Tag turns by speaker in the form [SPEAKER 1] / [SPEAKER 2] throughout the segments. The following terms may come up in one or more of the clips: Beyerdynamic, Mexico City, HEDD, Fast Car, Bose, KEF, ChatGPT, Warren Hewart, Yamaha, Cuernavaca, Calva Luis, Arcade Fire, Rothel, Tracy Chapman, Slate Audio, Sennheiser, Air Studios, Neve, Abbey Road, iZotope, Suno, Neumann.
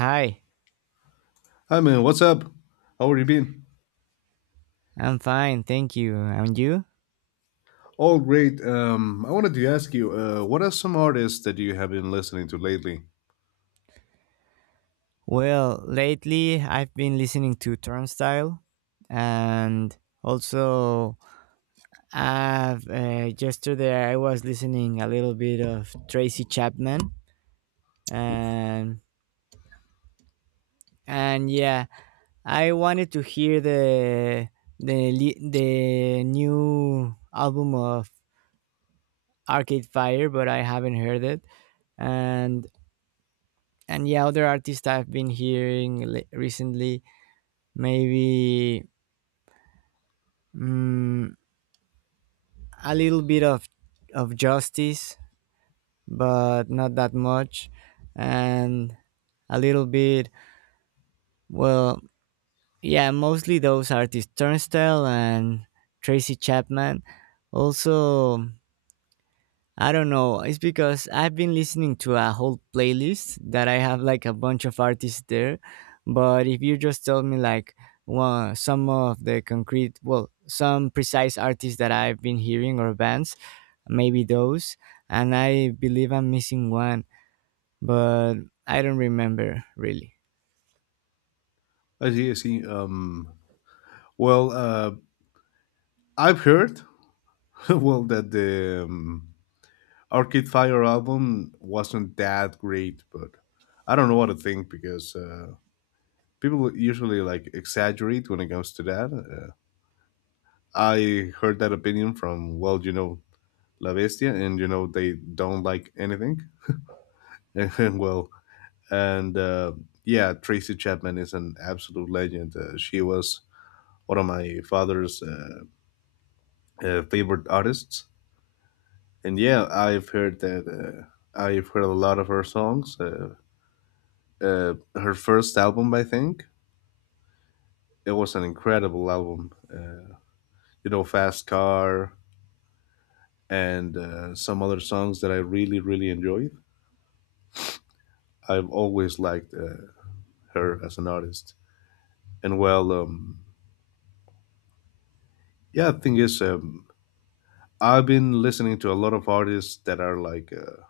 [SPEAKER 1] Hi,
[SPEAKER 2] Hi man, what's up? How are you been?
[SPEAKER 1] I'm fine, thank you. And you?
[SPEAKER 2] All great. I wanted to ask you, what are some artists that you have been listening to lately?
[SPEAKER 1] Well, lately I've been listening to Turnstile, and also I've yesterday I was listening a little bit of Tracy Chapman,
[SPEAKER 2] Oof.
[SPEAKER 1] and and yeah, I wanted to hear the the new album of Arcade Fire, but I haven't heard it, and and yeah, other artists I've been hearing recently maybe mm, a little bit of justice but not that much and a little bit well yeah mostly those artists Turnstile and Tracy Chapman also. I don't know. It's because I've been listening to a whole playlist that I have like a bunch of artists there. But if you just tell me like one some of the concrete, well, some precise artists that I've been hearing or bands, maybe those. And I believe I'm missing one, but I don't remember really.
[SPEAKER 2] I see. Well, uh, I've heard well that the Arcade Fire album wasn't that great, but I don't know what to think because people usually like exaggerate when it comes to that. I heard that opinion from you know, La Bestia, and you know they don't like anything. And well, And yeah, Tracy Chapman is an absolute legend. She was one of my father's favorite artists. And yeah, I've heard that. I've heard a lot of her songs. Her first album, I think, it was an incredible album. You know, Fast Car and some other songs that I really, really enjoyed. I've always liked her as an artist. And well, um, yeah, the thing is, I've been listening to a lot of artists that are like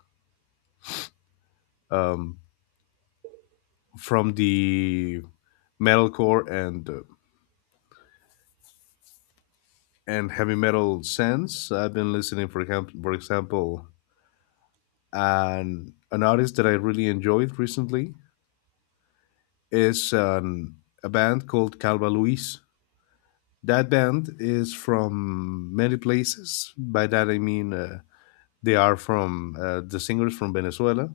[SPEAKER 2] um, from the metalcore and heavy metal sense. I've been listening, for example, an artist that I really enjoyed recently is a band called Calva Luis. That band is from many places. By that I mean they are from the singers from Venezuela.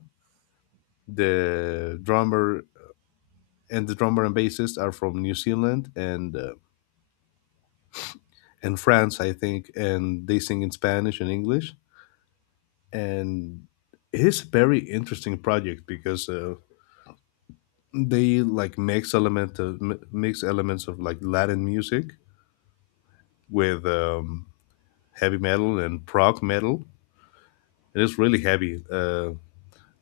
[SPEAKER 2] The drummer the drummer and bassist are from New Zealand and France, I think, and they sing in Spanish and English. And it is a very interesting project because they like mix elements of like Latin music with heavy metal and prog metal. It is really heavy.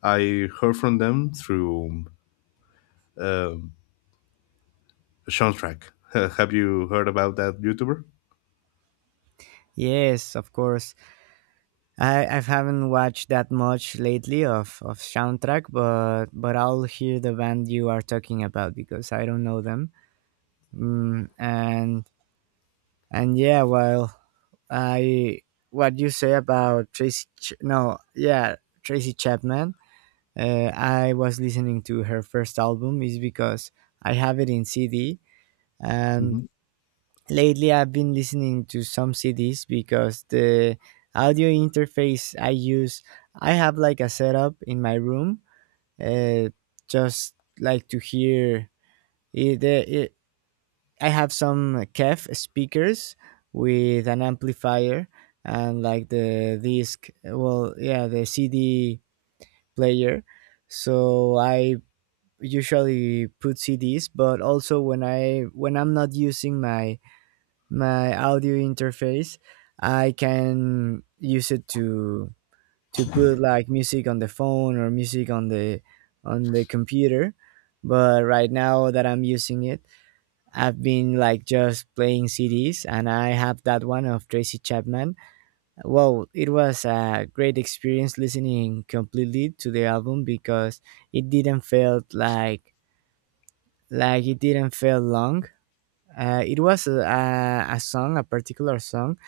[SPEAKER 2] I heard from them through uh, Sean Track. Have you heard about that YouTuber?
[SPEAKER 1] Yes, of course. I haven't watched that much lately of soundtrack, but I'll hear the band you are talking about because I don't know them. Mm, and yeah, well, I what you say about Tracy? Ch- no, yeah, Tracy Chapman. I was listening to her first album is because I have it in CD, and
[SPEAKER 2] hmm
[SPEAKER 1] lately I've been listening to some CDs because the audio interface I use, I have like a setup in my room, uh, just like to hear. It, the I have some KEF speakers with an amplifier and like yeah, the CD player. So I usually put CDs, but also when I'm not using my audio interface, I can use it to put like music on the phone or music on the computer. But right now that I'm using it, I've been like just playing CDs, and I have that one of Tracy Chapman. Well, it was a great experience listening completely to the album because it didn't feel like it didn't feel long. It was a particular song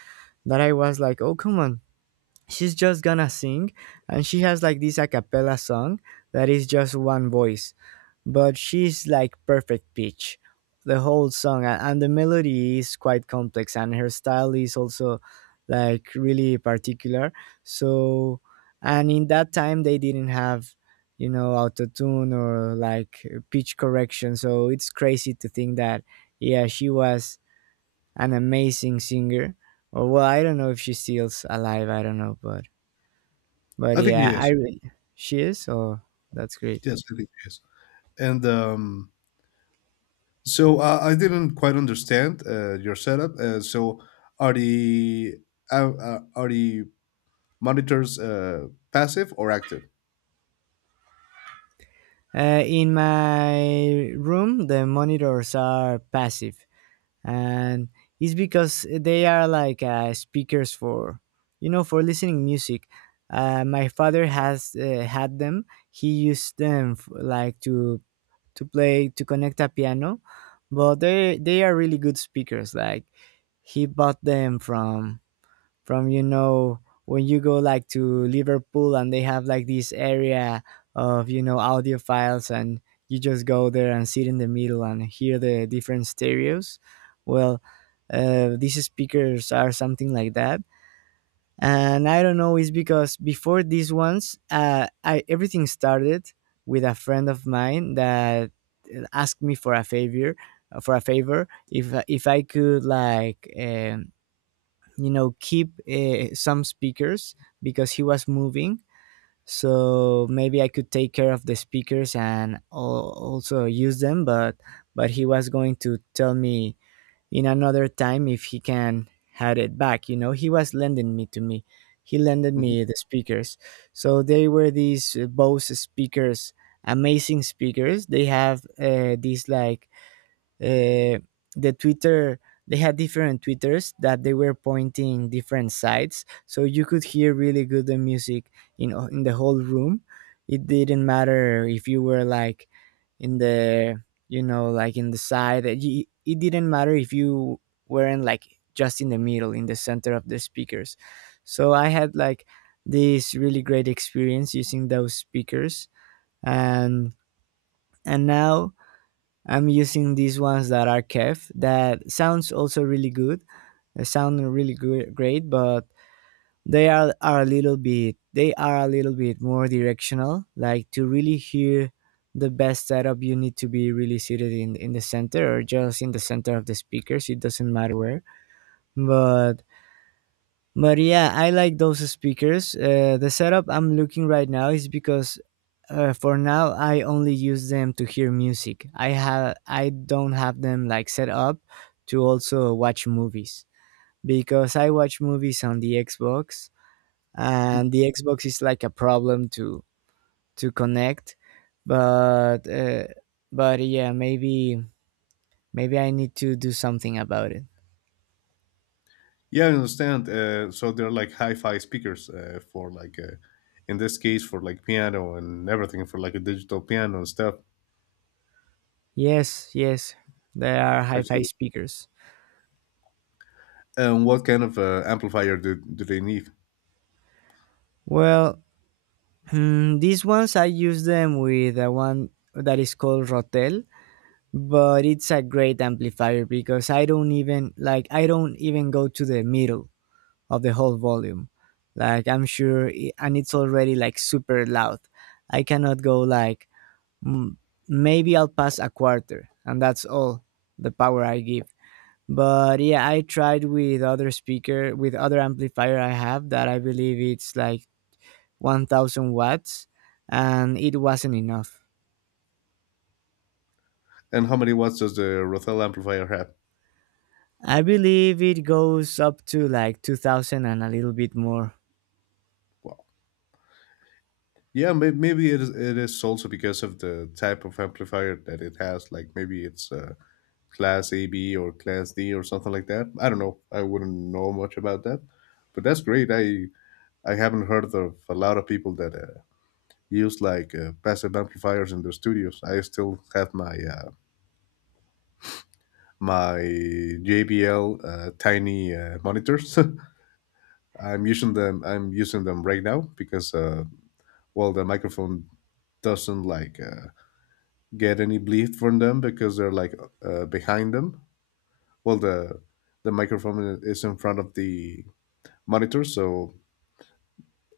[SPEAKER 1] that I was like, oh come on, she's just gonna sing, and she has like this a cappella song that is just one voice, but she's like perfect pitch the whole song, and the melody is quite complex and her style is also like really particular. So and in that time they didn't have, you know, auto tune or like pitch correction, so it's crazy to think that yeah, she was an amazing singer. Or well, I don't know if she stills alive, I don't know, but
[SPEAKER 2] I think he
[SPEAKER 1] yeah, I
[SPEAKER 2] is.
[SPEAKER 1] really she is, or that's great.
[SPEAKER 2] Yes, I think he is. And So I didn't quite understand your setup. So are the are the monitors passive or active?
[SPEAKER 1] In my room, the monitors are passive, and it's because they are like speakers for, you know, for listening music. My father has had them. He used them like to play to connect a piano, but they are really good speakers. Like he bought them from, you know, when you go like to Liverpool and they have like this area of, you know, audiophiles, and you just go there and sit in the middle and hear the different stereos. Well, these speakers are something like that, and I don't know. It's because before these ones, I everything started with a friend of mine that asked me for a favor if I could like. You know, keep some speakers because he was moving, so maybe I could take care of the speakers and also use them, but he was going to tell me in another time if he can had it back. You know, he was lending me to me, he lended
[SPEAKER 2] Mhm.
[SPEAKER 1] me the speakers. So they were these Bose speakers, amazing speakers. They have these like uh, the twitter. They had different twitters that they were pointing different sides, so you could hear really good the music in the whole room. It didn't matter if you were like in the, you know, like in the side, it didn't matter if you weren't like just in the middle in the center of the speakers. So I had like this really great experience using those speakers, and and now I'm using these ones that are KEF. That sounds also really good. They sound really good, great, but are a little bit, they are a little bit more directional. Like to really hear the best setup, you need to be really seated in the center or just in the center of the speakers. It doesn't matter where, but but yeah, I like those speakers. The setup I'm looking right now is because for now I only use them to hear music. I have I don't have them like set up to also watch movies because I watch movies on the Xbox, and the Xbox is like a problem to connect. But uh, but yeah, maybe maybe I need to do something about it.
[SPEAKER 2] Yeah, I understand. So they're like hi-fi speakers for like in this case for like piano and everything for like a digital piano and stuff.
[SPEAKER 1] Yes, yes, they are
[SPEAKER 2] I
[SPEAKER 1] hi-fi
[SPEAKER 2] see.
[SPEAKER 1] speakers.
[SPEAKER 2] And what kind of amplifier do they need?
[SPEAKER 1] Well, hmm, these ones I use them with the one that is called Rotel, but it's a great amplifier because I don't even go to the middle of the whole volume. Like I'm sure, and it's already like super loud. I cannot go like mm, maybe I'll pass a quarter, and that's all the power I give. But yeah, I tried with other speaker with other amplifier I have that I believe it's like 1,000 watts, and it wasn't enough.
[SPEAKER 2] And how many watts does the Rothel amplifier have?
[SPEAKER 1] I believe it goes up to like 2000 and a little bit more.
[SPEAKER 2] Yeah, maybe it is also because of the type of amplifier that it has. Like maybe it's class AB or class D or something like that. I don't know. I wouldn't know much about that, but that's great. I haven't heard of a lot of people that use like passive amplifiers in their studios. I still have my my JBL tiny monitors. I'm using them right now because the microphone doesn't like. Get any bleed from them because they're like behind them. Well, the the microphone is in front of the monitor, so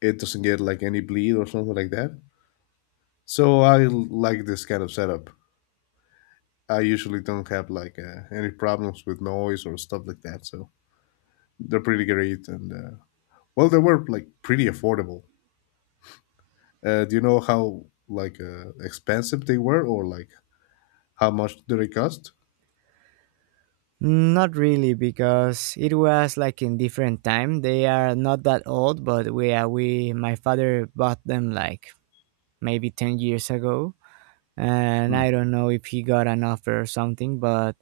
[SPEAKER 2] it doesn't get like any bleed or something like that. So like this kind of setup. I usually don't have like any problems with noise or stuff like that. So they're pretty great, they were like pretty affordable. Do you know how like expensive they were, or like how much do they cost?
[SPEAKER 1] Not really, because it was like in different time. They are not that old, but we my father bought them like maybe 10 years ago, and
[SPEAKER 2] Hmm.
[SPEAKER 1] I don't know if he got an offer or something, but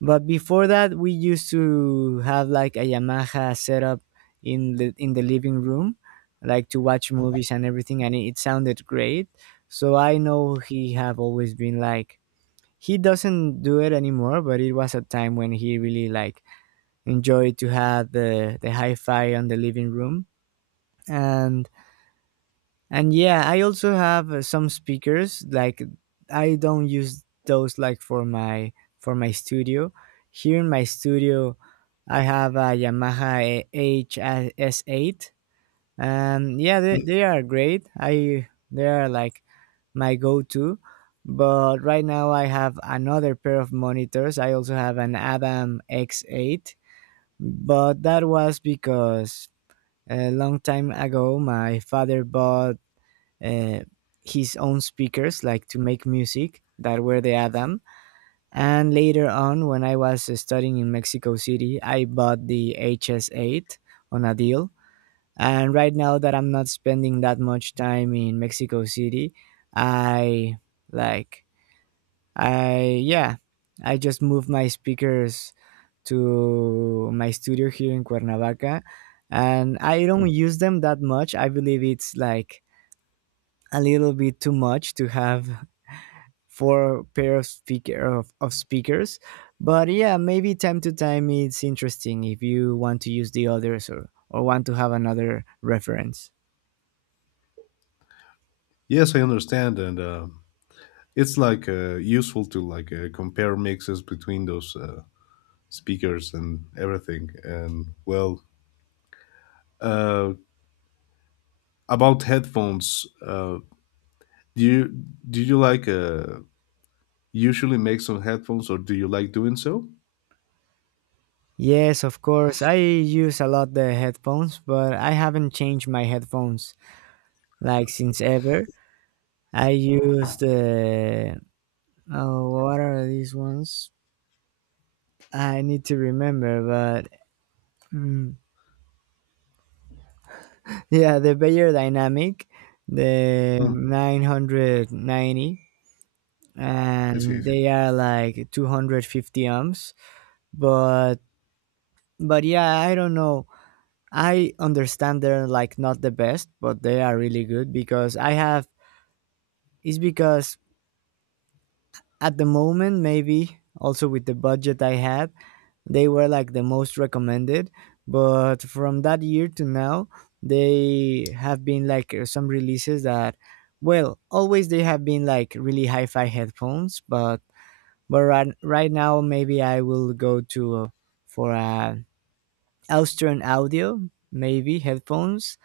[SPEAKER 1] But before that, we used to have like a Yamaha set up in the living room, like to watch movies and everything, and it sounded great. So I know he have always been like, he doesn't do it anymore, but it was a time when he really like enjoyed to have the hi-fi on the living room, and and yeah, I also have some speakers. Like I don't use those like for my studio. Here in my studio, I have a Yamaha HS8. Yeah, they are great. I They are like my go-to. But right now I have another pair of monitors. I also have an Adam X8, but that was because a long time ago my father bought uh, his own speakers, like to make music that were the Adam. And later on, when I was studying in Mexico City, I bought the HS8 on a deal. And right now that I'm not spending that much time in Mexico City, I like, yeah, I just moved my speakers to my studio here in Cuernavaca. And I
[SPEAKER 2] Mm.
[SPEAKER 1] don't use them that much. I believe it's like a little bit too much to have for pair of of speakers, but yeah, maybe time to time it's interesting if you want to use the others or want to have another reference.
[SPEAKER 2] Yes, I understand, and it's like useful to like compare mixes between those speakers and everything and well uh, about headphones do you do you like usually make some headphones or do you like doing so.
[SPEAKER 1] Yes, of course, I use a lot the headphones, but I haven't changed my headphones like since ever. I use the, oh what are these ones, I need to remember, but mm, yeah, the bayer dynamic the
[SPEAKER 2] hmm
[SPEAKER 1] 990,
[SPEAKER 2] I
[SPEAKER 1] and
[SPEAKER 2] see.
[SPEAKER 1] they are like 250 ohms, but but yeah, I don't know. I understand they're like not the best, but they are really good because I have, it's because at the moment maybe also with the budget I had, they were like the most recommended. But from that year to now, they have been like some releases that, well, always they have been like really hi-fi headphones, but right now maybe I will go to for Eastern Audio, maybe headphones,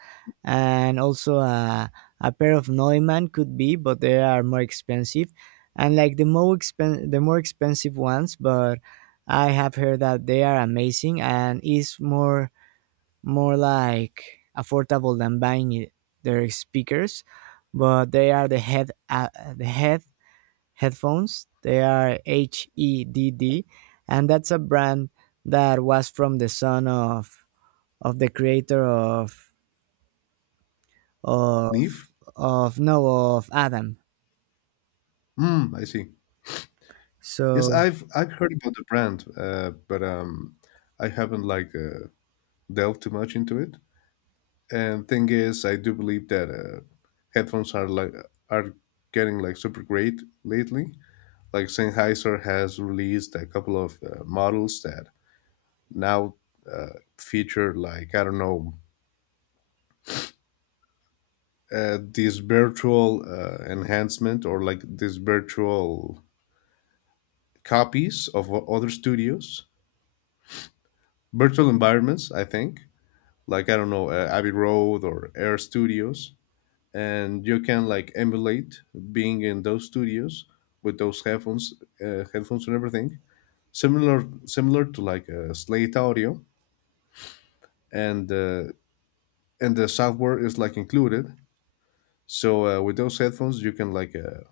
[SPEAKER 1] and also a pair of Neumann could be, but they are more expensive and like the more expensive ones, but I have heard that they are amazing and is more more like affordable than buying it, their speakers. But they are the head the head headphones. They are HEDD, and that's a brand that was from the son of the creator
[SPEAKER 2] Neve
[SPEAKER 1] of no of Adam.
[SPEAKER 2] hmm I see. yes
[SPEAKER 1] So
[SPEAKER 2] i've I've heard about the brand but I haven't like delved too much into it. And thing is, I do believe that headphones are like are getting like super great lately. Like Sennheiser has released a couple of models that now feature like I don't know these virtual enhancement or like these virtual copies of other studios, virtual environments. I think like I don't know Abbey Road or Air Studios and you can like emulate being in those studios with those headphones, uh, headphones and everything, similar to like Slate Audio, and uh, and the software is like included. So with those headphones, you can like uh,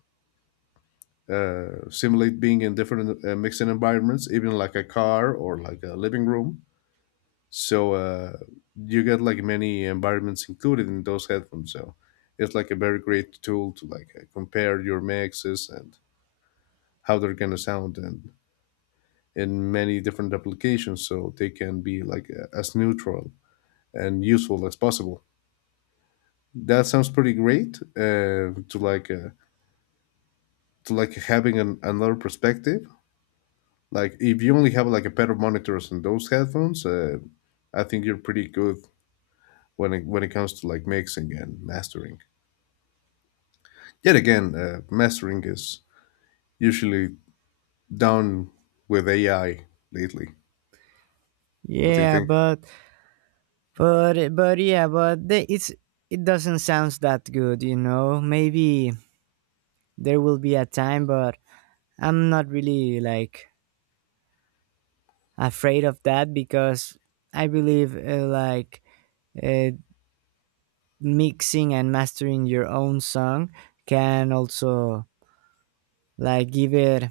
[SPEAKER 2] uh, simulate being in different mixing environments, even like a car or like a living room. So you get like many environments included in those headphones. So it's like a very great tool to like compare your mixes and how they're gonna sound in many different applications, so they can be like as neutral and useful as possible. That sounds pretty great to like having another perspective. Like if you only have like a pair of monitors and those headphones, I think you're pretty good when it comes to like mixing and mastering. Yet again, mastering is usually down with AI lately. What do you
[SPEAKER 1] yeah,
[SPEAKER 2] think?
[SPEAKER 1] but but yeah, but the, it's it doesn't sound that good, you know. Maybe there will be a time, but I'm not really like afraid of that because I believe uh, mixing and mastering your own song can also like give it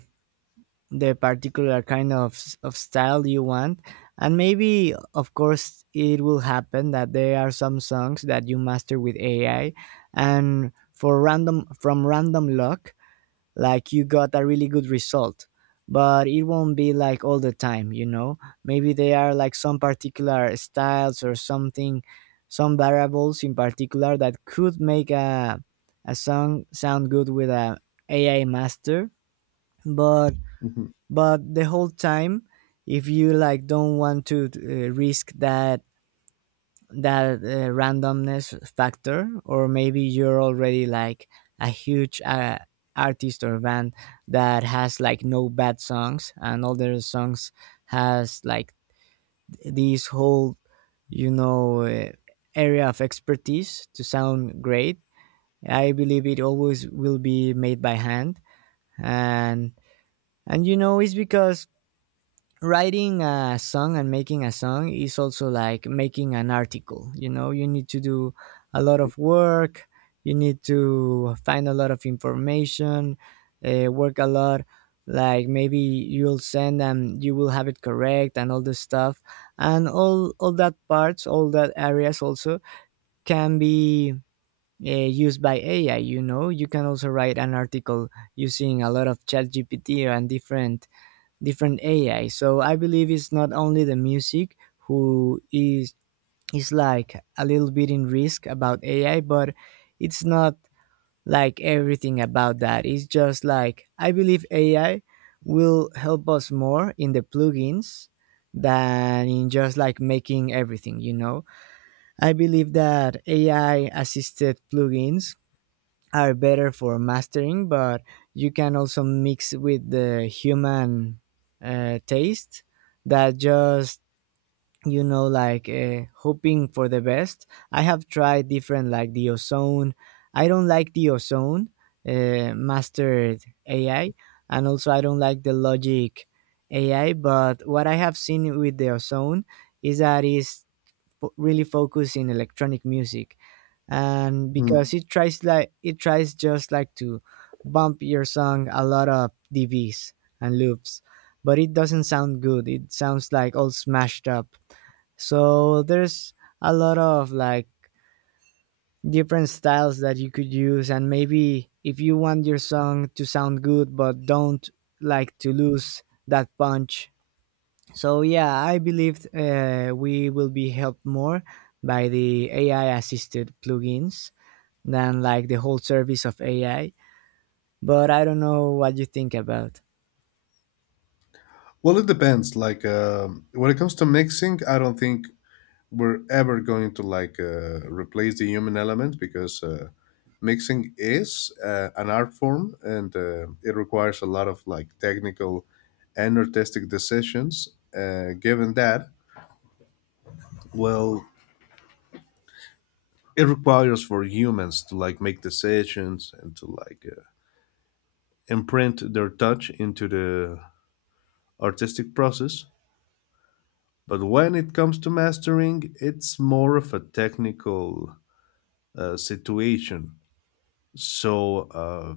[SPEAKER 1] the particular kind of style you want. And maybe of course it will happen that there are some songs that you master with AI and for random from random luck, like you got a really good result, but it won't be like all the time, you know. Maybe there are like some particular styles or something, some variables in particular that could make a song sound good with a ai master. but
[SPEAKER 2] Mhm.
[SPEAKER 1] but the whole time, if you like don't want to risk that, that randomness factor, or maybe you're already like a huge artist or band that has like no bad songs and all their songs has like this whole you know uh, area of expertise to sound great, I believe it always will be made by hand. And and you know, it's because writing a song and making a song is also like making an article. You know, you need to do a lot of work. You need to find a lot of information, work a lot, like maybe you'll send and you will have it correct and all this stuff. And all that parts, all that areas also can be used by ai. You know, you can also write an article using a lot of ChatGPT and different AI. So I believe it's not only the music who is like a little bit in risk about AI, but it's not like everything about that. It's just like I believe AI will help us more in the plugins than in just like making everything, you know. I believe that AI assisted plugins are better for mastering, but you can also mix with the human taste that just, you know, like hoping for the best. I have tried different, like the ozone. I don't like the ozone mastered AI, and also I don't like the logic AI. But what I have seen with the ozone is that is really focused in electronic music. And because it tries, it tries just like to bump your song a lot of DVs and loops, but it doesn't sound good. It sounds like all smashed up. So there's a lot of like different styles that you could use, and maybe if you want your song to sound good but don't like to lose that punch. So yeah, I believe we will be helped more by the AI assisted plugins than like the whole service of AI. But I don't know what you think about.
[SPEAKER 2] Well, it depends. Like when it comes to mixing, I don't think we're ever going to like replace the human element because mixing is an art form and it requires a lot of like technical and artistic decisions. Uh, given that, well, it requires for humans to like make decisions and to like imprint their touch into the artistic process. But when it comes to mastering, it's more of a technical situation. So, uh,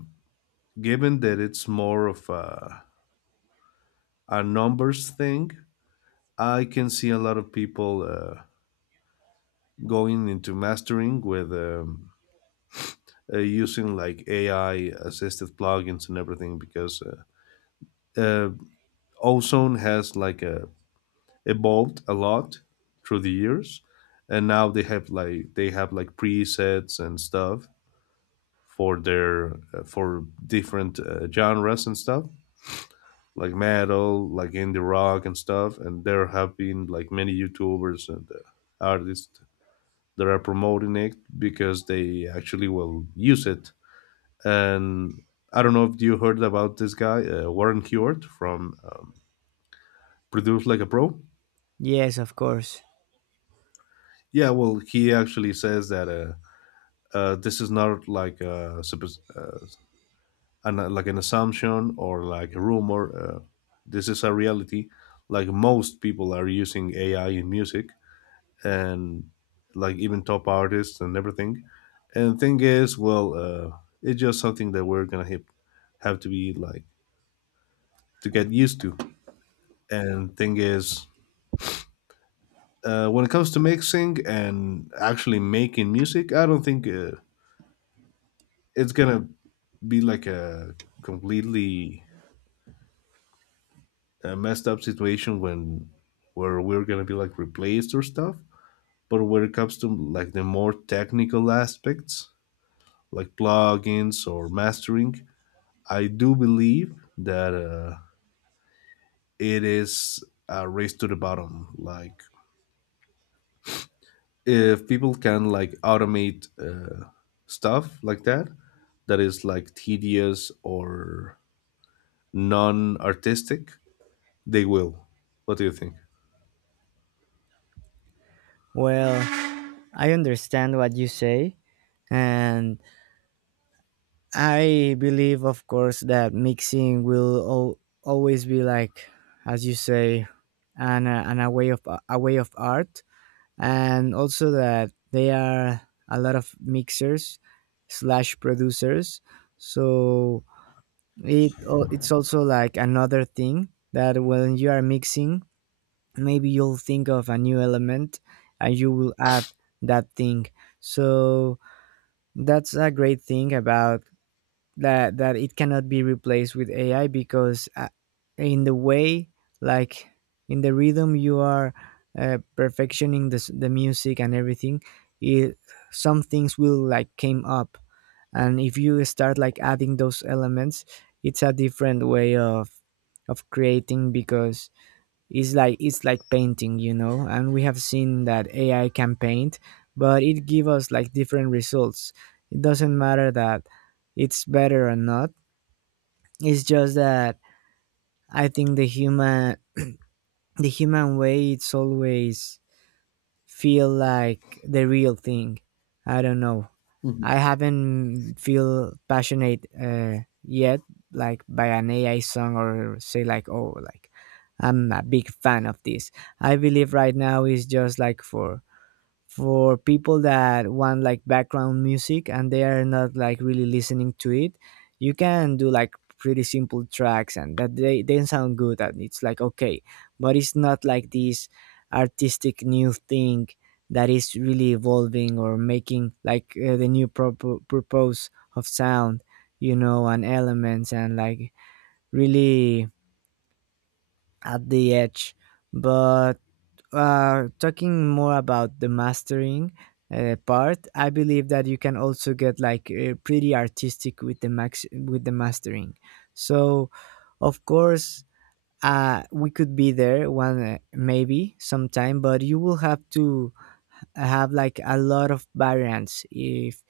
[SPEAKER 2] given that it's more of a numbers thing, I can see a lot of people going into mastering with using like AI assisted plugins and everything because uh, Ozone has like evolved a lot through the years, and now they have like presets and stuff for their for different genres and stuff like metal like indie rock and stuff and there have been like many youtubers and artists that are promoting it because they actually will use it and I don't know if you heard about this guy Warren Hewart from produce like a pro.
[SPEAKER 1] Yes, of course.
[SPEAKER 2] Yeah, well he actually says that this is not like a like an assumption or like a rumor. This is a reality. Like most people are using AI in music and like even top artists and everything. And thing is, it's just something that we're gonna have to be like to get used to. And thing is, when it comes to mixing and actually making music, I don't think it's gonna be like a completely a messed up situation when where we're gonna be like replaced or stuff. But when it comes to like the more technical aspects, like plugins or mastering, I do believe that it is a race to the bottom. Like if people can like automate stuff like that, that is like tedious or non-artistic, they will. What do you think?
[SPEAKER 1] Well, I understand what you say, and I believe, of course, that mixing will always be like, as you say, an a way of art, and also that they are a lot of mixers slash producers. So it it's also like another thing that when you are mixing, maybe you'll think of a new element and you will add that thing. So that's a great thing about that, it cannot be replaced with ai because in the way, like in the rhythm you are perfectioning the music and everything, it, some things will like came up. And if you start like adding those elements, it's a different way of creating. Because it's like, it's like painting, you know, and we have seen that ai can paint, but it gives us like different results. It doesn't matter that it's better or not. It's just that I think the human way it's always feel like the real thing. I don't know, I haven't feel passionate yet, like by an AI song, or say like, oh, like I'm a big fan of this. I believe right now is just like for people that want like background music and they are not like really listening to it. You can do like pretty simple tracks and that they sound good and it's like okay, but it's not like this artistic new thing that is really evolving or making like the new propo purpose of sound, you know, and elements, and like really at the edge. But talking more about the mastering part, I believe that you can also get like pretty artistic with the max with the mastering. So, of course, we could be there one maybe sometime, but you will have to have like a lot of variants if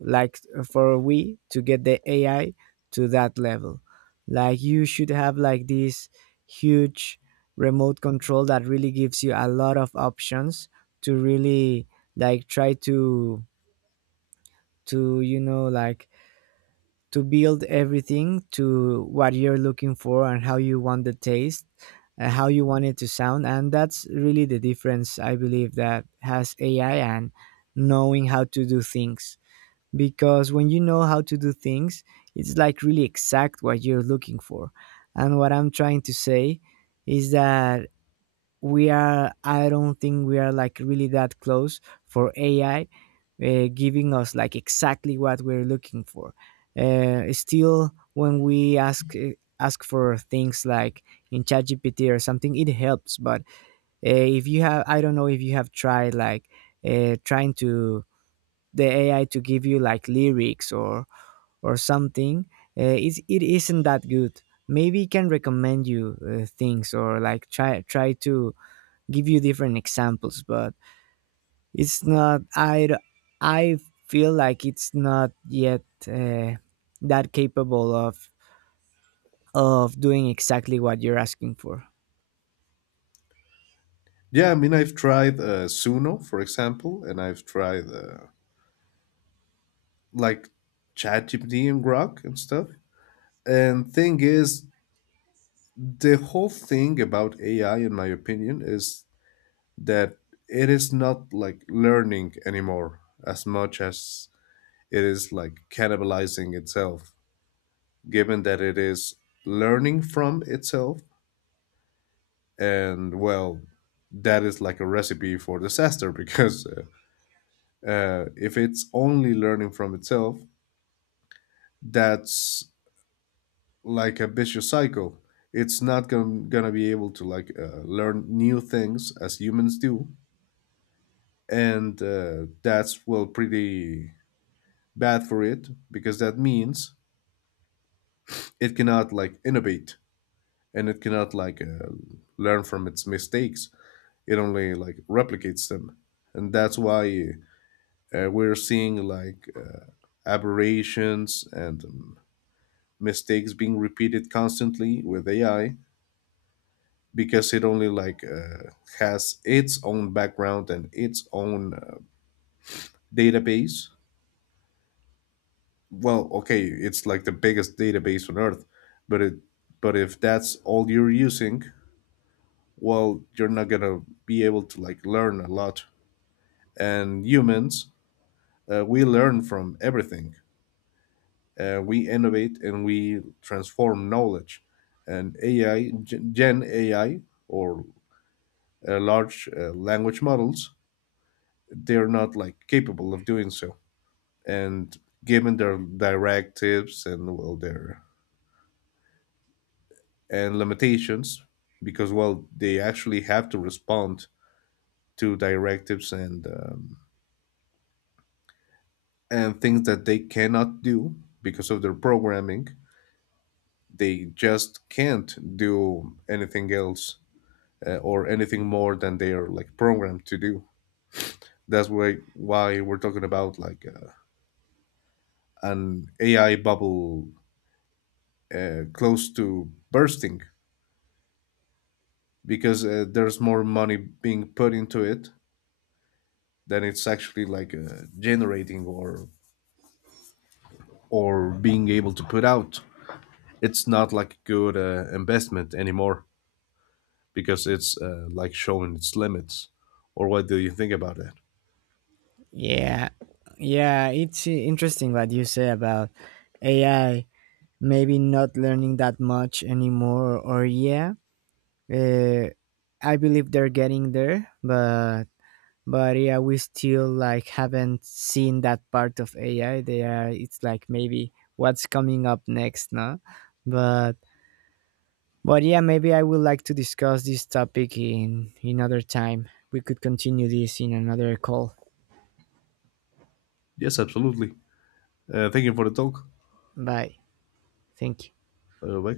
[SPEAKER 1] like for we to get the AI to that level. Like you should have like this huge remote control that really gives you a lot of options to really like try to you know, like, to build everything to what you're looking for and how you want the taste, how you want it to sound. And that's really the difference, I believe, that has ai and knowing how to do things. Because when you know how to do things, it's like really exact what you're looking for. And what I'm trying to say is that we are, I don't think we are like really that close for ai giving us like exactly what we're looking for. Still when we ask ask for things like in ChatGPT or something, it helps. But if you have, I don't know if you have tried like trying to the AI to give you like lyrics or something. It's, it isn't that good. Maybe it can recommend you things, or like try to give you different examples, but it's not I feel like it's not yet that capable of doing exactly what you're asking for.
[SPEAKER 2] Yeah, I mean, I've tried Suno, for example, and I've tried like ChatGPT and Grok and stuff. And thing is, the whole thing about AI, in my opinion, is that it is not like learning anymore as much as it is like cannibalizing itself, given that it is learning from itself. And well, that is like a recipe for disaster because if it's only learning from itself, that's like a vicious cycle. It's not gonna be able to like learn new things as humans do, and that's well pretty bad for it because that means it cannot like innovate and it cannot like learn from its mistakes. It only like replicates them, and that's why we're seeing like aberrations and mistakes being repeated constantly with AI because it only like has its own background and its own database. Well okay, it's like the biggest database on earth, but it, but if that's all you're using, well you're not gonna be able to like learn a lot. And humans, we learn from everything, we innovate and we transform knowledge. And ai gen Gen AI or large language models, they're not like capable of doing so. And given their directives and well their and limitations, because well they actually have to respond to directives and things that they cannot do because of their programming, they just can't do anything else, or anything more than they are like programmed to do. That's why we're talking about like an AI bubble close to bursting, because there's more money being put into it than it's actually like generating or being able to put out. It's not like a good investment anymore because it's like showing its limits. Or what do you think about that?
[SPEAKER 1] yeah yeah, it's interesting what you say about ai maybe not learning that much anymore, or yeah. Uh, I believe they're getting there, but yeah, we still like haven't seen that part of AI. They are It's like maybe what's coming up next, no? But but yeah, maybe I would like to discuss this topic in another time. We could continue this in another call.
[SPEAKER 2] Yes, absolutely. Thank you for the talk.
[SPEAKER 1] Bye. Thank you.
[SPEAKER 2] Uh,